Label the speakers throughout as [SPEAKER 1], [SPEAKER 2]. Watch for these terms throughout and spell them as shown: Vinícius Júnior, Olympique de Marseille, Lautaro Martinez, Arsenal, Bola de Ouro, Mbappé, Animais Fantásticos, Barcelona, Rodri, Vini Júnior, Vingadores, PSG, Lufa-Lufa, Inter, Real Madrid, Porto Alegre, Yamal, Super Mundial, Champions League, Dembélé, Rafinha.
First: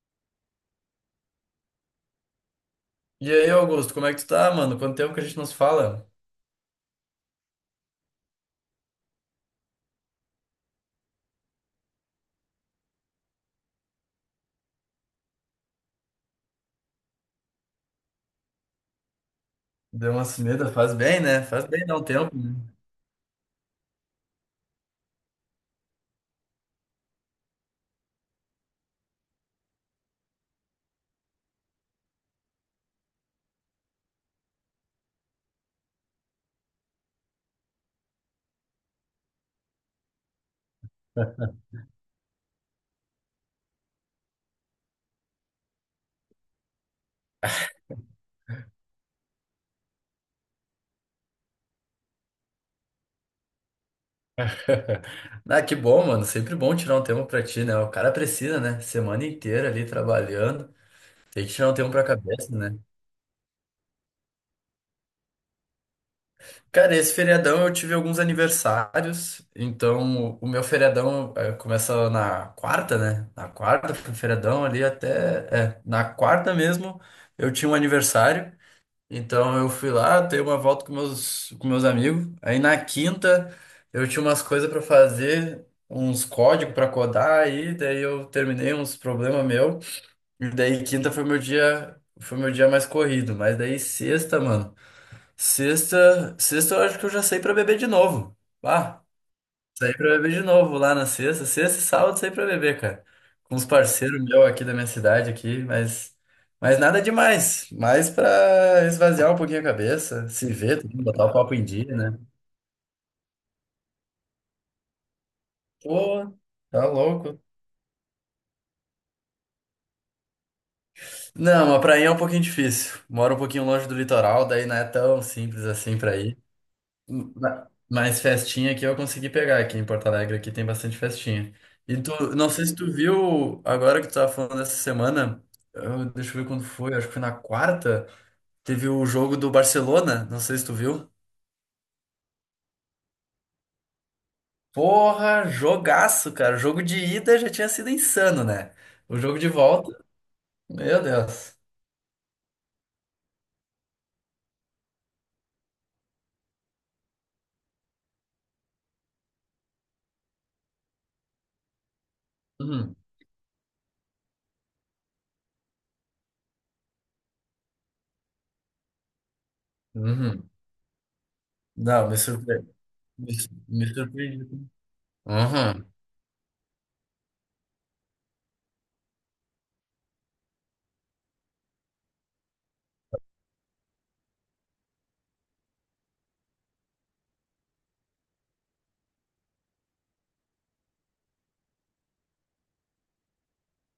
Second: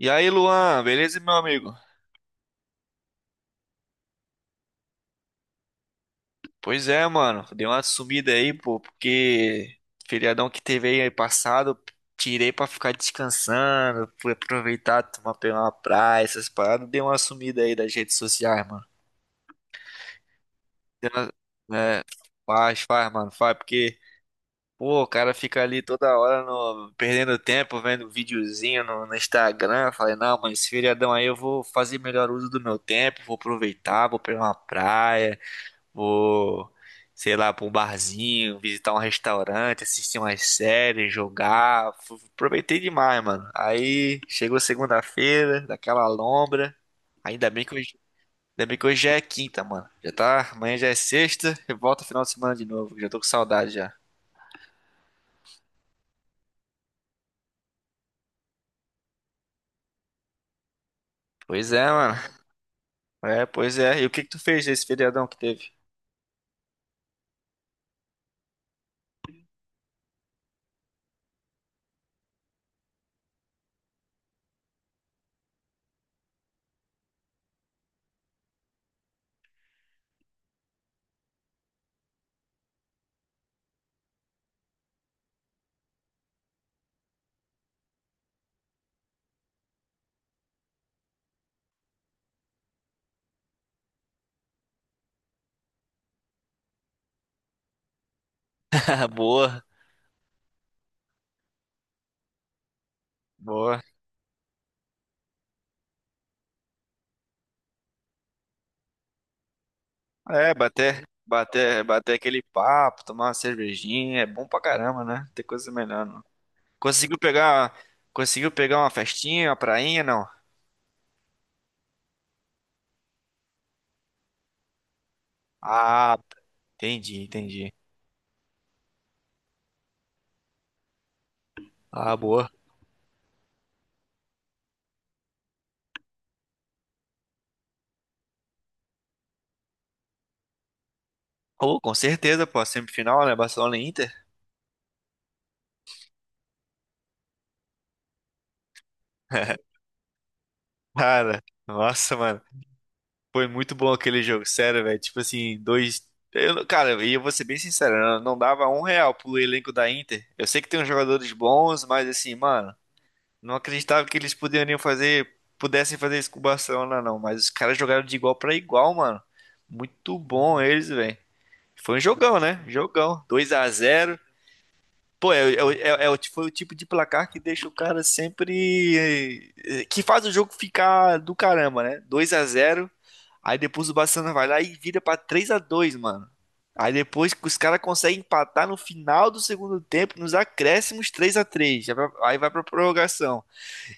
[SPEAKER 1] E aí, Luan, beleza, meu amigo?
[SPEAKER 2] E aí, Augusto, como é que tu tá, mano? Quanto tempo que a gente não se fala?
[SPEAKER 1] Pois é, mano, dei uma sumida aí, pô, porque feriadão que teve aí passado, tirei pra ficar descansando, fui aproveitar, tomar pegar uma praia, essas paradas, dei uma sumida aí das redes sociais, mano.
[SPEAKER 2] Deu uma sumida, faz
[SPEAKER 1] Dei
[SPEAKER 2] bem,
[SPEAKER 1] uma-
[SPEAKER 2] né? Faz bem dar
[SPEAKER 1] É,
[SPEAKER 2] um tempo, né?
[SPEAKER 1] faz, mano, faz, porque, pô, o cara fica ali toda hora no, perdendo tempo, vendo videozinho no Instagram. Eu falei, não, mano, esse feriadão aí eu vou fazer melhor uso do meu tempo, vou aproveitar, vou pegar uma praia. Vou, sei lá, pra um barzinho, visitar um restaurante, assistir umas séries, jogar. Aproveitei demais, mano. Aí chegou segunda-feira, daquela lombra. Ainda bem que hoje, ainda bem que hoje já é quinta, mano. Já tá, amanhã já é sexta, e volta final de semana de novo. Já tô com saudade já.
[SPEAKER 2] Ah, que bom, mano. Sempre bom tirar um tempo pra ti, né? O cara precisa, né? Semana inteira ali trabalhando. Tem que tirar
[SPEAKER 1] Pois
[SPEAKER 2] um
[SPEAKER 1] é,
[SPEAKER 2] tempo pra
[SPEAKER 1] mano.
[SPEAKER 2] cabeça, né?
[SPEAKER 1] É, pois é. E o que que tu fez nesse feriadão que teve?
[SPEAKER 2] Cara, esse feriadão eu tive alguns aniversários. Então, o meu feriadão começa na quarta, né? Na quarta, foi o feriadão ali até. É, na quarta mesmo eu tinha um aniversário. Então eu fui lá, dei uma volta com meus amigos. Aí na quinta eu tinha umas coisas para fazer, uns códigos para codar aí, daí eu terminei uns problemas meu. E daí quinta foi meu dia mais corrido, mas daí sexta, mano. Sexta eu acho que eu já saí para beber de novo. Ah,
[SPEAKER 1] Ah, boa,
[SPEAKER 2] saí pra beber de novo lá na sexta. Sexta e sábado saí pra beber, cara. Com uns
[SPEAKER 1] boa.
[SPEAKER 2] parceiros meus aqui da minha cidade aqui, mas nada demais. Mais pra esvaziar um pouquinho a cabeça, se
[SPEAKER 1] É,
[SPEAKER 2] ver, também,
[SPEAKER 1] bater,
[SPEAKER 2] botar o papo em
[SPEAKER 1] bater,
[SPEAKER 2] dia,
[SPEAKER 1] bater
[SPEAKER 2] né?
[SPEAKER 1] aquele papo, tomar uma cervejinha, é bom pra caramba, né? Tem coisa melhor, não.
[SPEAKER 2] Pô, tá
[SPEAKER 1] Conseguiu
[SPEAKER 2] louco.
[SPEAKER 1] pegar, conseguiu pegar uma festinha, uma prainha, não?
[SPEAKER 2] Não, mas pra ir é um pouquinho difícil. Moro um pouquinho longe do litoral, daí não é tão simples assim pra
[SPEAKER 1] Ah,
[SPEAKER 2] ir.
[SPEAKER 1] entendi, entendi.
[SPEAKER 2] Mas festinha aqui eu consegui pegar aqui em Porto Alegre, aqui tem bastante festinha. E
[SPEAKER 1] Ah,
[SPEAKER 2] tu, não
[SPEAKER 1] boa.
[SPEAKER 2] sei se tu viu, agora que tu tava falando essa semana, deixa eu ver quando foi, acho que foi na quarta, teve o jogo do Barcelona, não sei se tu viu.
[SPEAKER 1] Oh, com certeza, pô, semifinal, né? Barcelona e Inter.
[SPEAKER 2] Porra, jogaço, cara. O jogo de ida já tinha sido insano, né? O jogo de volta, meu
[SPEAKER 1] Cara,
[SPEAKER 2] Deus.
[SPEAKER 1] nossa, mano. Foi muito bom aquele jogo, sério, velho. Tipo assim, dois. Eu, cara, e eu vou ser bem sincero, eu não dava um real pro elenco da Inter. Eu sei que tem uns jogadores bons, mas assim, mano,
[SPEAKER 2] Uhum.
[SPEAKER 1] não acreditava que eles poderiam fazer, pudessem fazer isso com o Barcelona, não. Mas os caras jogaram de igual pra igual, mano. Muito
[SPEAKER 2] Uhum.
[SPEAKER 1] bom eles, velho. Foi um
[SPEAKER 2] Não, me
[SPEAKER 1] jogão, né?
[SPEAKER 2] surpreendi.
[SPEAKER 1] Jogão.
[SPEAKER 2] Me,
[SPEAKER 1] Dois a
[SPEAKER 2] me
[SPEAKER 1] zero.
[SPEAKER 2] surpreendi.
[SPEAKER 1] Pô, é, é,
[SPEAKER 2] Uhum.
[SPEAKER 1] é, é o- ti- foi o tipo de placar que deixa o cara sempre. Que faz o jogo ficar do caramba, né? Dois a zero. Aí depois o Barcelona vai lá e vira pra 3 a dois, mano. Aí depois que os caras conseguem empatar no final do segundo tempo, nos acréscimos, 3 a três. Aí vai pra prorrogação.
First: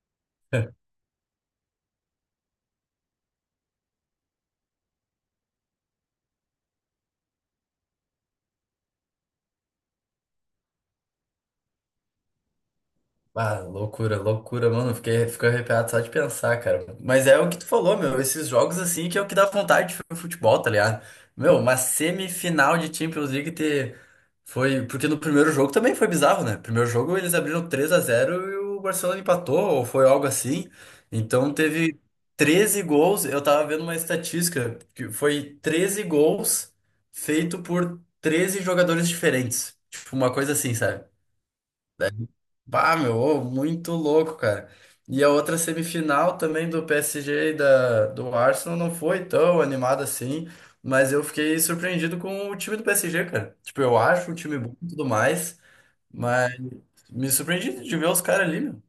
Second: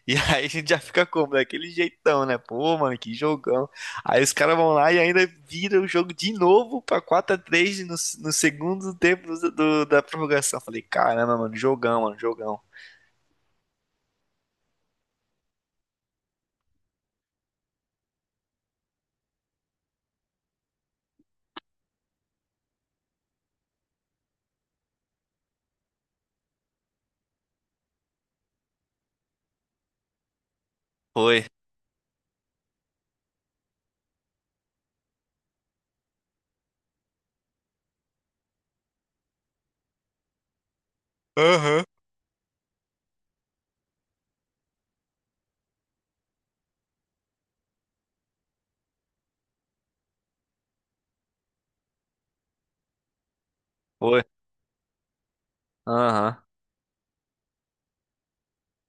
[SPEAKER 1] E aí a gente já fica como? Daquele jeitão, né? Pô, mano, que jogão. Aí os caras vão lá e ainda vira o jogo de novo pra quatro a três no segundo tempo da prorrogação. Falei, caramba, mano, jogão, mano, jogão.
[SPEAKER 2] Ah, loucura, loucura, mano. Fiquei, fico arrepiado só de pensar, cara. Mas é o que tu falou, meu. Esses jogos assim que é o que dá vontade de ver o futebol, tá ligado? Meu, uma semifinal de Champions League ter. Foi. Porque no primeiro jogo também foi bizarro, né? Primeiro jogo eles abriram 3 a 0 e o Barcelona empatou, ou foi algo assim.
[SPEAKER 1] Foi,
[SPEAKER 2] Então teve 13 gols. Eu tava vendo uma estatística que foi 13 gols feito por 13 jogadores diferentes. Tipo, uma coisa assim, sabe?
[SPEAKER 1] aham,
[SPEAKER 2] Bah, meu, ô, muito louco, cara. E a outra semifinal também do PSG e do Arsenal não foi tão animada assim, mas eu fiquei surpreendido com o time do PSG, cara. Tipo, eu
[SPEAKER 1] foi.
[SPEAKER 2] acho um time bom e tudo mais,
[SPEAKER 1] Aham.
[SPEAKER 2] mas me surpreendi de ver os caras ali, meu.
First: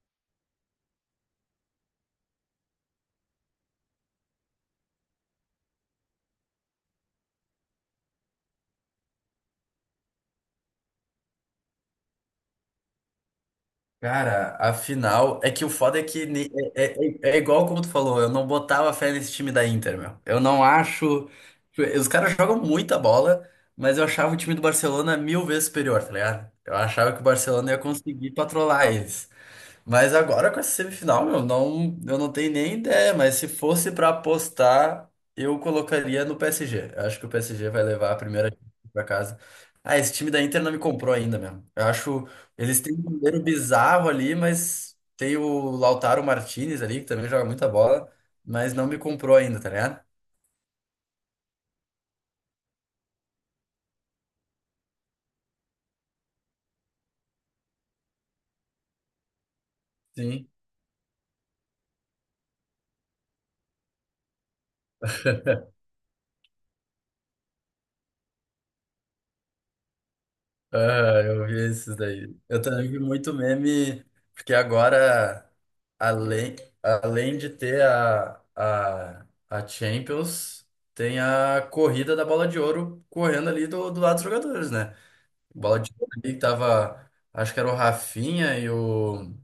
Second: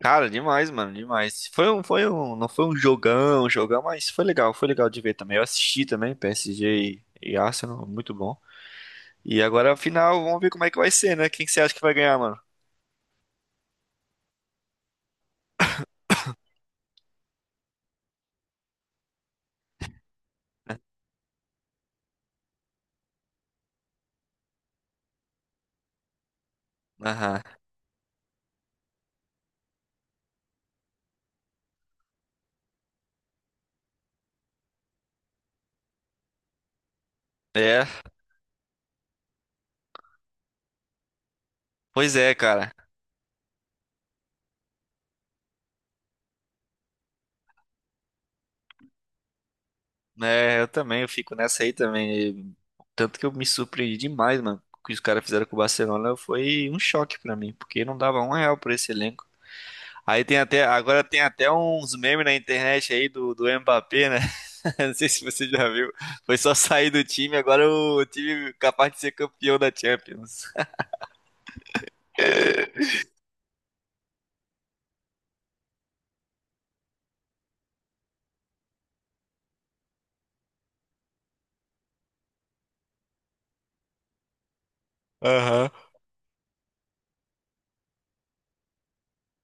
[SPEAKER 1] Cara, demais, mano, demais. Não foi um jogão, mas foi legal de ver também. Eu assisti também, PSG e Arsenal, muito bom. E agora, final, vamos ver como é que vai ser, né? Quem que você acha que vai ganhar, mano?
[SPEAKER 2] Cara, afinal, é que o foda é que é igual como tu falou, eu não botava fé nesse time da Inter, meu. Eu não acho. Tipo, os caras jogam muita bola, mas eu achava o time do Barcelona mil vezes superior, tá ligado? Eu achava que o
[SPEAKER 1] Aham.
[SPEAKER 2] Barcelona ia conseguir patrolar eles. Mas agora com essa semifinal, meu, não, eu não tenho nem ideia, mas se fosse pra apostar, eu colocaria no PSG. Eu acho que o PSG vai
[SPEAKER 1] É.
[SPEAKER 2] levar a primeira pra casa. Ah, esse time da Inter não me comprou ainda, meu. Eu
[SPEAKER 1] Pois
[SPEAKER 2] acho,
[SPEAKER 1] é, cara.
[SPEAKER 2] eles têm um goleiro bizarro ali, mas tem o Lautaro Martinez ali, que também joga muita bola, mas não me comprou ainda, tá ligado?
[SPEAKER 1] É, eu também, eu fico nessa aí também. Tanto que eu me surpreendi demais, mano. O que os caras fizeram com o Barcelona foi um choque pra mim, porque não dava um real por esse elenco. Aí tem
[SPEAKER 2] Sim.
[SPEAKER 1] até, agora tem até uns memes na internet aí do Mbappé, né? Não sei se você já viu. Foi só sair do time, agora o time é capaz de ser campeão da Champions.
[SPEAKER 2] Ah, eu vi esses daí. Eu também vi muito meme, porque agora, além, além de ter a Champions, tem a corrida da Bola de Ouro correndo ali do, do lado dos jogadores, né?
[SPEAKER 1] Aham.
[SPEAKER 2] Bola de Ouro ali que tava, acho que era o Rafinha e o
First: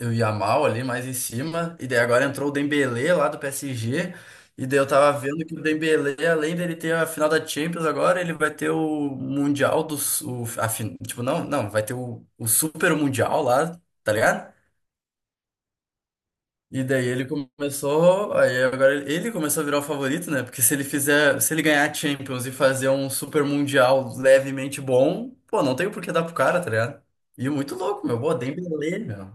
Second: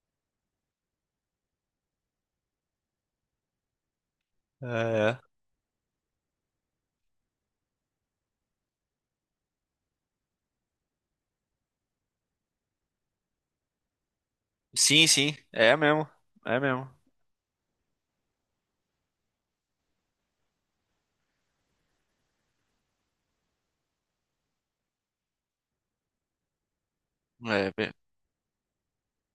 [SPEAKER 2] e o Yamal ali mais em cima, e daí agora entrou o Dembélé lá do PSG,
[SPEAKER 1] É,
[SPEAKER 2] e daí eu tava
[SPEAKER 1] é.
[SPEAKER 2] vendo que o Dembélé, além dele ter a final da Champions agora, ele vai ter o Mundial do... Su- O, a, fin- tipo, não, não, vai ter o Super Mundial lá, tá ligado?
[SPEAKER 1] Sim, sim, é mesmo. É
[SPEAKER 2] E
[SPEAKER 1] mesmo.
[SPEAKER 2] daí ele começou, aí agora ele começou a virar o favorito, né? Porque se ele fizer, se ele ganhar a Champions e fazer um Super Mundial levemente bom, pô, não tem por que dar pro cara, tá ligado? E muito
[SPEAKER 1] É,
[SPEAKER 2] louco, meu, pô, Dembélé, meu,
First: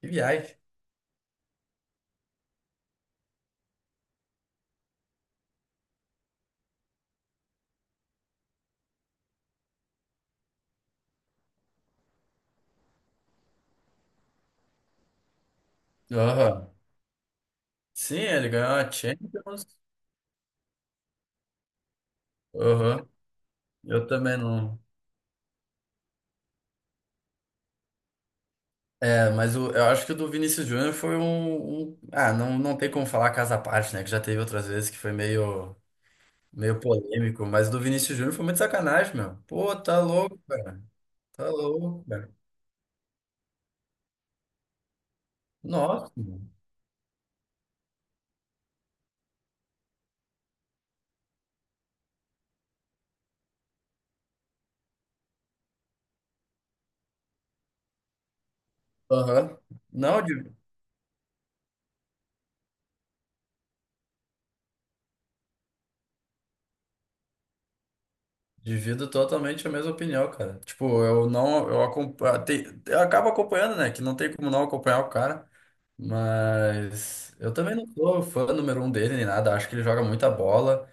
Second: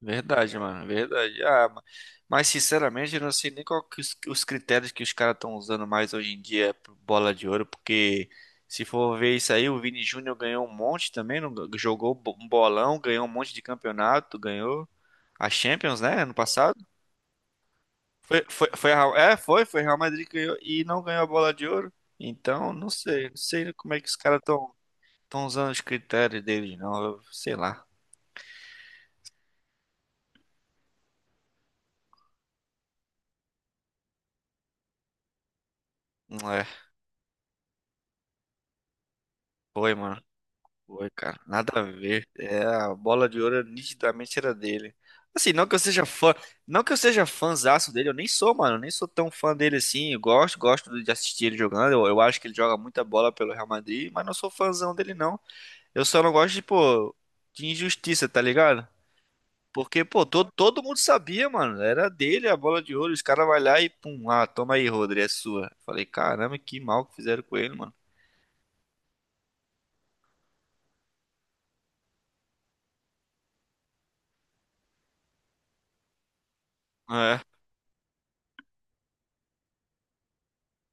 [SPEAKER 2] que viagem.
[SPEAKER 1] verdade, mano, verdade. Mas sinceramente, eu não sei nem qual que os critérios que os caras estão usando mais hoje em dia pro bola de ouro, porque se for ver isso aí, o Vini Júnior ganhou um monte também, não, jogou um bolão, ganhou um monte de campeonato, ganhou a Champions, né, ano
[SPEAKER 2] Aham.
[SPEAKER 1] passado.
[SPEAKER 2] Sim, ele ganhou a
[SPEAKER 1] A é, foi,
[SPEAKER 2] Champions.
[SPEAKER 1] foi Real Madrid que ganhou e não ganhou a bola de ouro. Então, não
[SPEAKER 2] Aham.
[SPEAKER 1] sei, não sei como é
[SPEAKER 2] Eu
[SPEAKER 1] que os
[SPEAKER 2] também
[SPEAKER 1] caras estão
[SPEAKER 2] não.
[SPEAKER 1] estão usando os critérios deles, não, eu, sei lá.
[SPEAKER 2] É, mas eu acho que o do Vinícius Júnior foi ah, não, não tem como falar caso à parte, né? Que já teve outras vezes que foi meio,
[SPEAKER 1] Não é,
[SPEAKER 2] meio polêmico. Mas o do Vinícius Júnior foi muito sacanagem, meu. Pô,
[SPEAKER 1] foi,
[SPEAKER 2] tá
[SPEAKER 1] mano.
[SPEAKER 2] louco, cara.
[SPEAKER 1] Foi, cara.
[SPEAKER 2] Tá
[SPEAKER 1] Nada a
[SPEAKER 2] louco,
[SPEAKER 1] ver.
[SPEAKER 2] cara.
[SPEAKER 1] É, a bola de ouro nitidamente era dele. Assim, não que eu seja
[SPEAKER 2] Nossa,
[SPEAKER 1] fã,
[SPEAKER 2] mano.
[SPEAKER 1] não que eu seja fãzaço dele, eu nem sou, mano, eu nem sou tão fã dele assim. Eu gosto, gosto de assistir ele jogando. Eu acho que ele joga muita bola pelo Real Madrid, mas não sou fãzão dele não. Eu só não gosto de, pô, de injustiça, tá ligado?
[SPEAKER 2] Aham.
[SPEAKER 1] Porque,
[SPEAKER 2] Não,
[SPEAKER 1] pô, todo,
[SPEAKER 2] de-
[SPEAKER 1] todo mundo sabia, mano. Era dele a bola de ouro. Os caras vai lá e pum, ah, toma aí, Rodri, é sua. Falei, caramba, que mal que fizeram com ele, mano.
[SPEAKER 2] Divido totalmente a mesma opinião, cara. Tipo, eu não, eu acompanho, eu acabo acompanhando, né? Que não tem como não acompanhar o cara. Mas
[SPEAKER 1] É.
[SPEAKER 2] eu também não sou fã número um dele nem nada. Acho que ele joga muita bola.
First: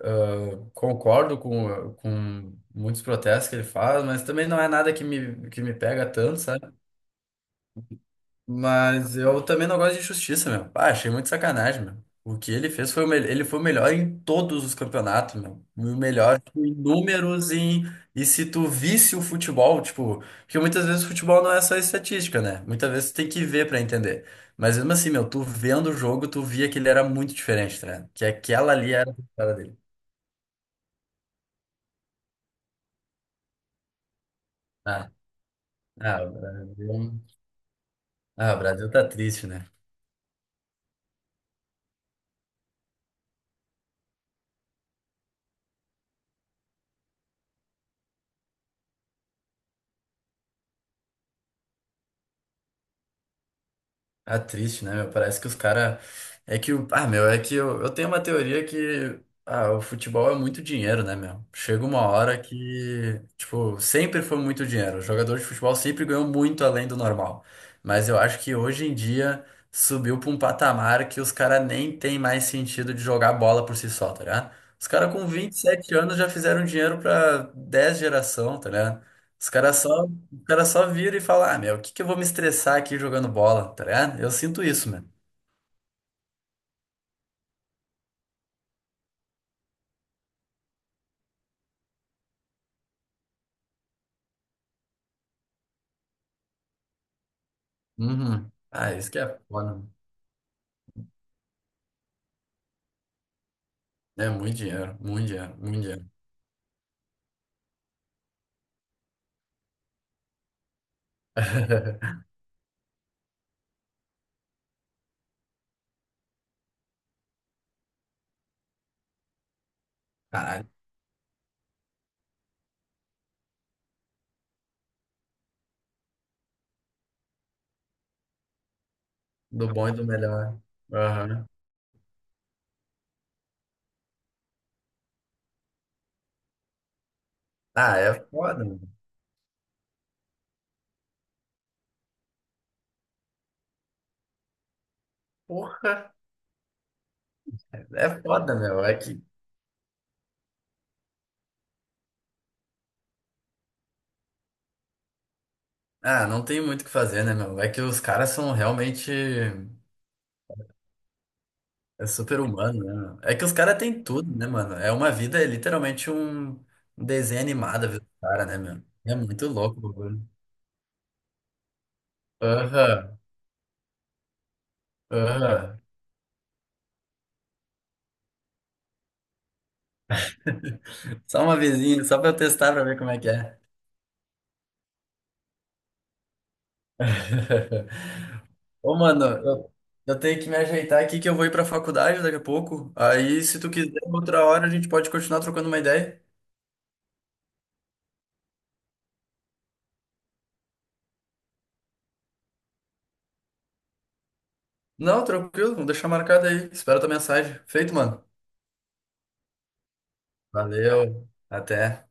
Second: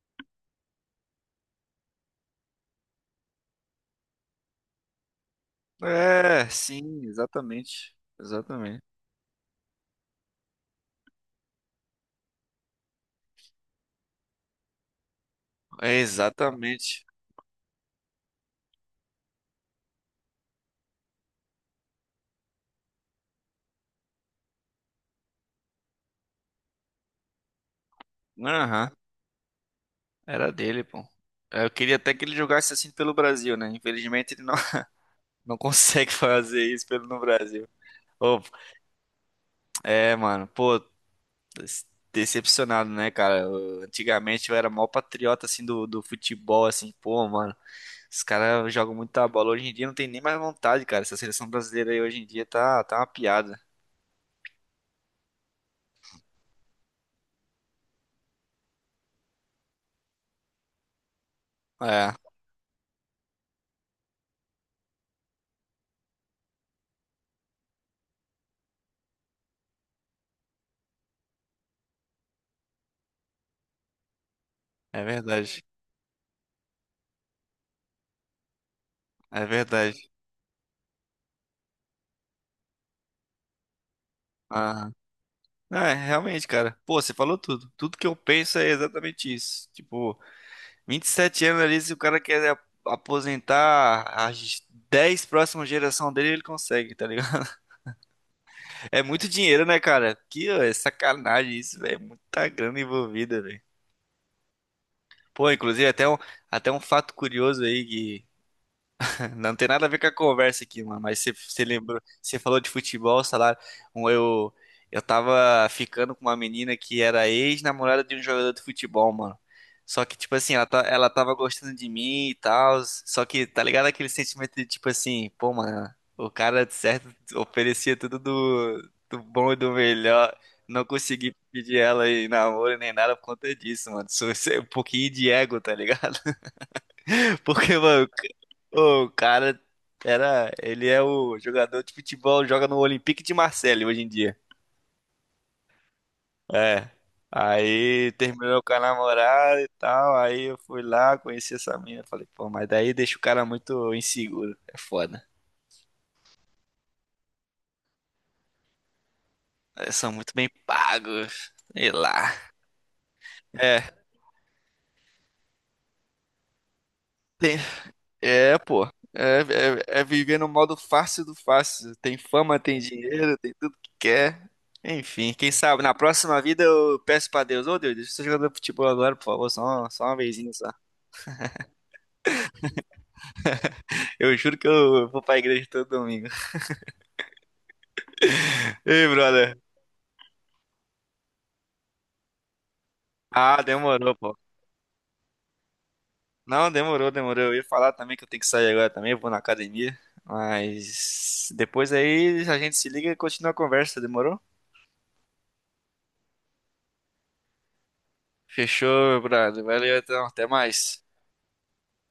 [SPEAKER 2] Ah, concordo com muitos protestos que ele faz, mas também não é nada que me, que me pega tanto,
[SPEAKER 1] É,
[SPEAKER 2] sabe?
[SPEAKER 1] sim, exatamente. Exatamente.
[SPEAKER 2] Mas eu também não gosto de injustiça, meu. Ah, achei muito sacanagem, meu. O que ele fez foi o melhor. Ele foi o melhor em todos os campeonatos, meu. O
[SPEAKER 1] É,
[SPEAKER 2] melhor tipo,
[SPEAKER 1] exatamente.
[SPEAKER 2] e se tu visse o futebol, tipo, porque muitas vezes o futebol não é só estatística, né? Muitas vezes tu tem que ver pra entender. Mas mesmo assim, meu, tu vendo o jogo, tu via que ele era muito diferente, tá ligado? Que aquela
[SPEAKER 1] Aham,
[SPEAKER 2] ali era a cara dele.
[SPEAKER 1] era dele, pô. Eu queria até que ele jogasse assim pelo Brasil, né? Infelizmente ele não,
[SPEAKER 2] Ah,
[SPEAKER 1] não consegue
[SPEAKER 2] ah, o
[SPEAKER 1] fazer isso pelo
[SPEAKER 2] Brasil...
[SPEAKER 1] no Brasil. Ô,
[SPEAKER 2] Ah, o Brasil tá triste, né?
[SPEAKER 1] é, mano, pô, des- decepcionado, né, cara? Antigamente eu era mó patriota, assim, do futebol, assim, pô, mano, os caras jogam muita bola. Hoje em dia não tem nem mais vontade, cara. Essa seleção brasileira aí hoje em dia tá, tá uma piada.
[SPEAKER 2] Ah, triste, né, meu? Parece que os caras. É que o. Ah, meu, é que eu tenho uma teoria que. Ah, o futebol é muito dinheiro, né, meu? Chega uma
[SPEAKER 1] É,
[SPEAKER 2] hora que. Tipo, sempre foi muito dinheiro. O jogador de futebol sempre ganhou muito além do normal. Mas eu acho que hoje em dia subiu pra um patamar que os caras nem tem mais sentido de jogar bola por si só, tá ligado? Os
[SPEAKER 1] é
[SPEAKER 2] caras com vinte e
[SPEAKER 1] verdade.
[SPEAKER 2] sete anos já fizeram dinheiro pra 10 geração, tá ligado?
[SPEAKER 1] É
[SPEAKER 2] Os caras só.
[SPEAKER 1] verdade.
[SPEAKER 2] O cara só vira e fala: ah, meu, o que que eu vou me estressar aqui jogando bola, tá ligado? Eu sinto isso,
[SPEAKER 1] Ah,
[SPEAKER 2] mano.
[SPEAKER 1] é, realmente, cara. Pô, você falou tudo. Tudo que eu penso é exatamente isso. Tipo, 27 anos ali, se o cara quer aposentar as 10 próximas gerações dele, ele consegue, tá ligado?
[SPEAKER 2] Uhum. Ah,
[SPEAKER 1] É
[SPEAKER 2] isso que é
[SPEAKER 1] muito dinheiro,
[SPEAKER 2] foda,
[SPEAKER 1] né,
[SPEAKER 2] mano.
[SPEAKER 1] cara? Que ó, é sacanagem isso, velho. É muita grana envolvida, velho.
[SPEAKER 2] É muito dinheiro, muito
[SPEAKER 1] Pô,
[SPEAKER 2] dinheiro, muito
[SPEAKER 1] inclusive,
[SPEAKER 2] dinheiro.
[SPEAKER 1] até um fato curioso aí. Não tem nada a ver com a conversa aqui, mano. Mas você, você lembrou, você falou de futebol, salário. Um, Eu, eu tava ficando com uma menina que era ex-namorada de um jogador de futebol, mano. Só que, tipo assim, ela,
[SPEAKER 2] Caralho,
[SPEAKER 1] tá, ela tava gostando de mim e tal. Só que, tá ligado aquele sentimento de, tipo assim, pô, mano, o cara, de certo, oferecia tudo do, do bom e
[SPEAKER 2] do
[SPEAKER 1] do
[SPEAKER 2] bom e do
[SPEAKER 1] melhor.
[SPEAKER 2] melhor.
[SPEAKER 1] Não consegui
[SPEAKER 2] Aham.
[SPEAKER 1] pedir ela em namoro nem nada por conta disso, mano. Sou um pouquinho de ego, tá ligado? Porque,
[SPEAKER 2] Ah,
[SPEAKER 1] mano,
[SPEAKER 2] é foda, mano.
[SPEAKER 1] o cara era. Ele é o jogador de futebol, joga no Olympique de Marseille hoje em dia.
[SPEAKER 2] Porra,
[SPEAKER 1] É. Aí
[SPEAKER 2] é foda,
[SPEAKER 1] terminou com a
[SPEAKER 2] meu. É que.
[SPEAKER 1] namorada e tal. Aí eu fui lá, conheci essa mina. Falei, pô, mas daí deixa o cara muito inseguro. É foda.
[SPEAKER 2] Ah, não tem muito o que fazer, né, meu? É que os caras são realmente
[SPEAKER 1] Eles são muito bem pagos. Sei
[SPEAKER 2] é super
[SPEAKER 1] lá.
[SPEAKER 2] humano, né, meu? É que os caras
[SPEAKER 1] É.
[SPEAKER 2] têm tudo, né, mano? É uma vida, é literalmente um desenho
[SPEAKER 1] Tem,
[SPEAKER 2] animado, viu, cara,
[SPEAKER 1] é,
[SPEAKER 2] né, meu?
[SPEAKER 1] pô.
[SPEAKER 2] É
[SPEAKER 1] É,
[SPEAKER 2] muito louco o
[SPEAKER 1] é, é
[SPEAKER 2] bagulho.
[SPEAKER 1] viver no modo fácil do fácil. Tem fama, tem
[SPEAKER 2] Aham.
[SPEAKER 1] dinheiro, tem tudo que quer. Enfim, quem
[SPEAKER 2] Aham.
[SPEAKER 1] sabe na próxima vida eu peço pra Deus: ô Deus, deixa eu ser jogador de futebol agora, por favor, só uma vezinha só.
[SPEAKER 2] Só uma vezinha, só pra eu testar pra ver como é que é.
[SPEAKER 1] Eu juro que eu vou pra igreja todo domingo.
[SPEAKER 2] Ô,
[SPEAKER 1] Ei,
[SPEAKER 2] mano,
[SPEAKER 1] brother.
[SPEAKER 2] eu tenho que me ajeitar aqui que eu vou ir pra faculdade daqui a pouco. Aí, se
[SPEAKER 1] Ah,
[SPEAKER 2] tu quiser,
[SPEAKER 1] demorou, pô.
[SPEAKER 2] outra hora a gente pode continuar trocando uma ideia.
[SPEAKER 1] Não, demorou, demorou. Eu ia falar também que eu tenho que sair agora também, eu vou na academia. Mas depois aí a gente se liga e continua a conversa, demorou?
[SPEAKER 2] Não, tranquilo, vou deixar marcado aí. Espero tua mensagem. Feito, mano.
[SPEAKER 1] Fechou, meu brother. Valeu, então. Até mais.
[SPEAKER 2] Valeu, até.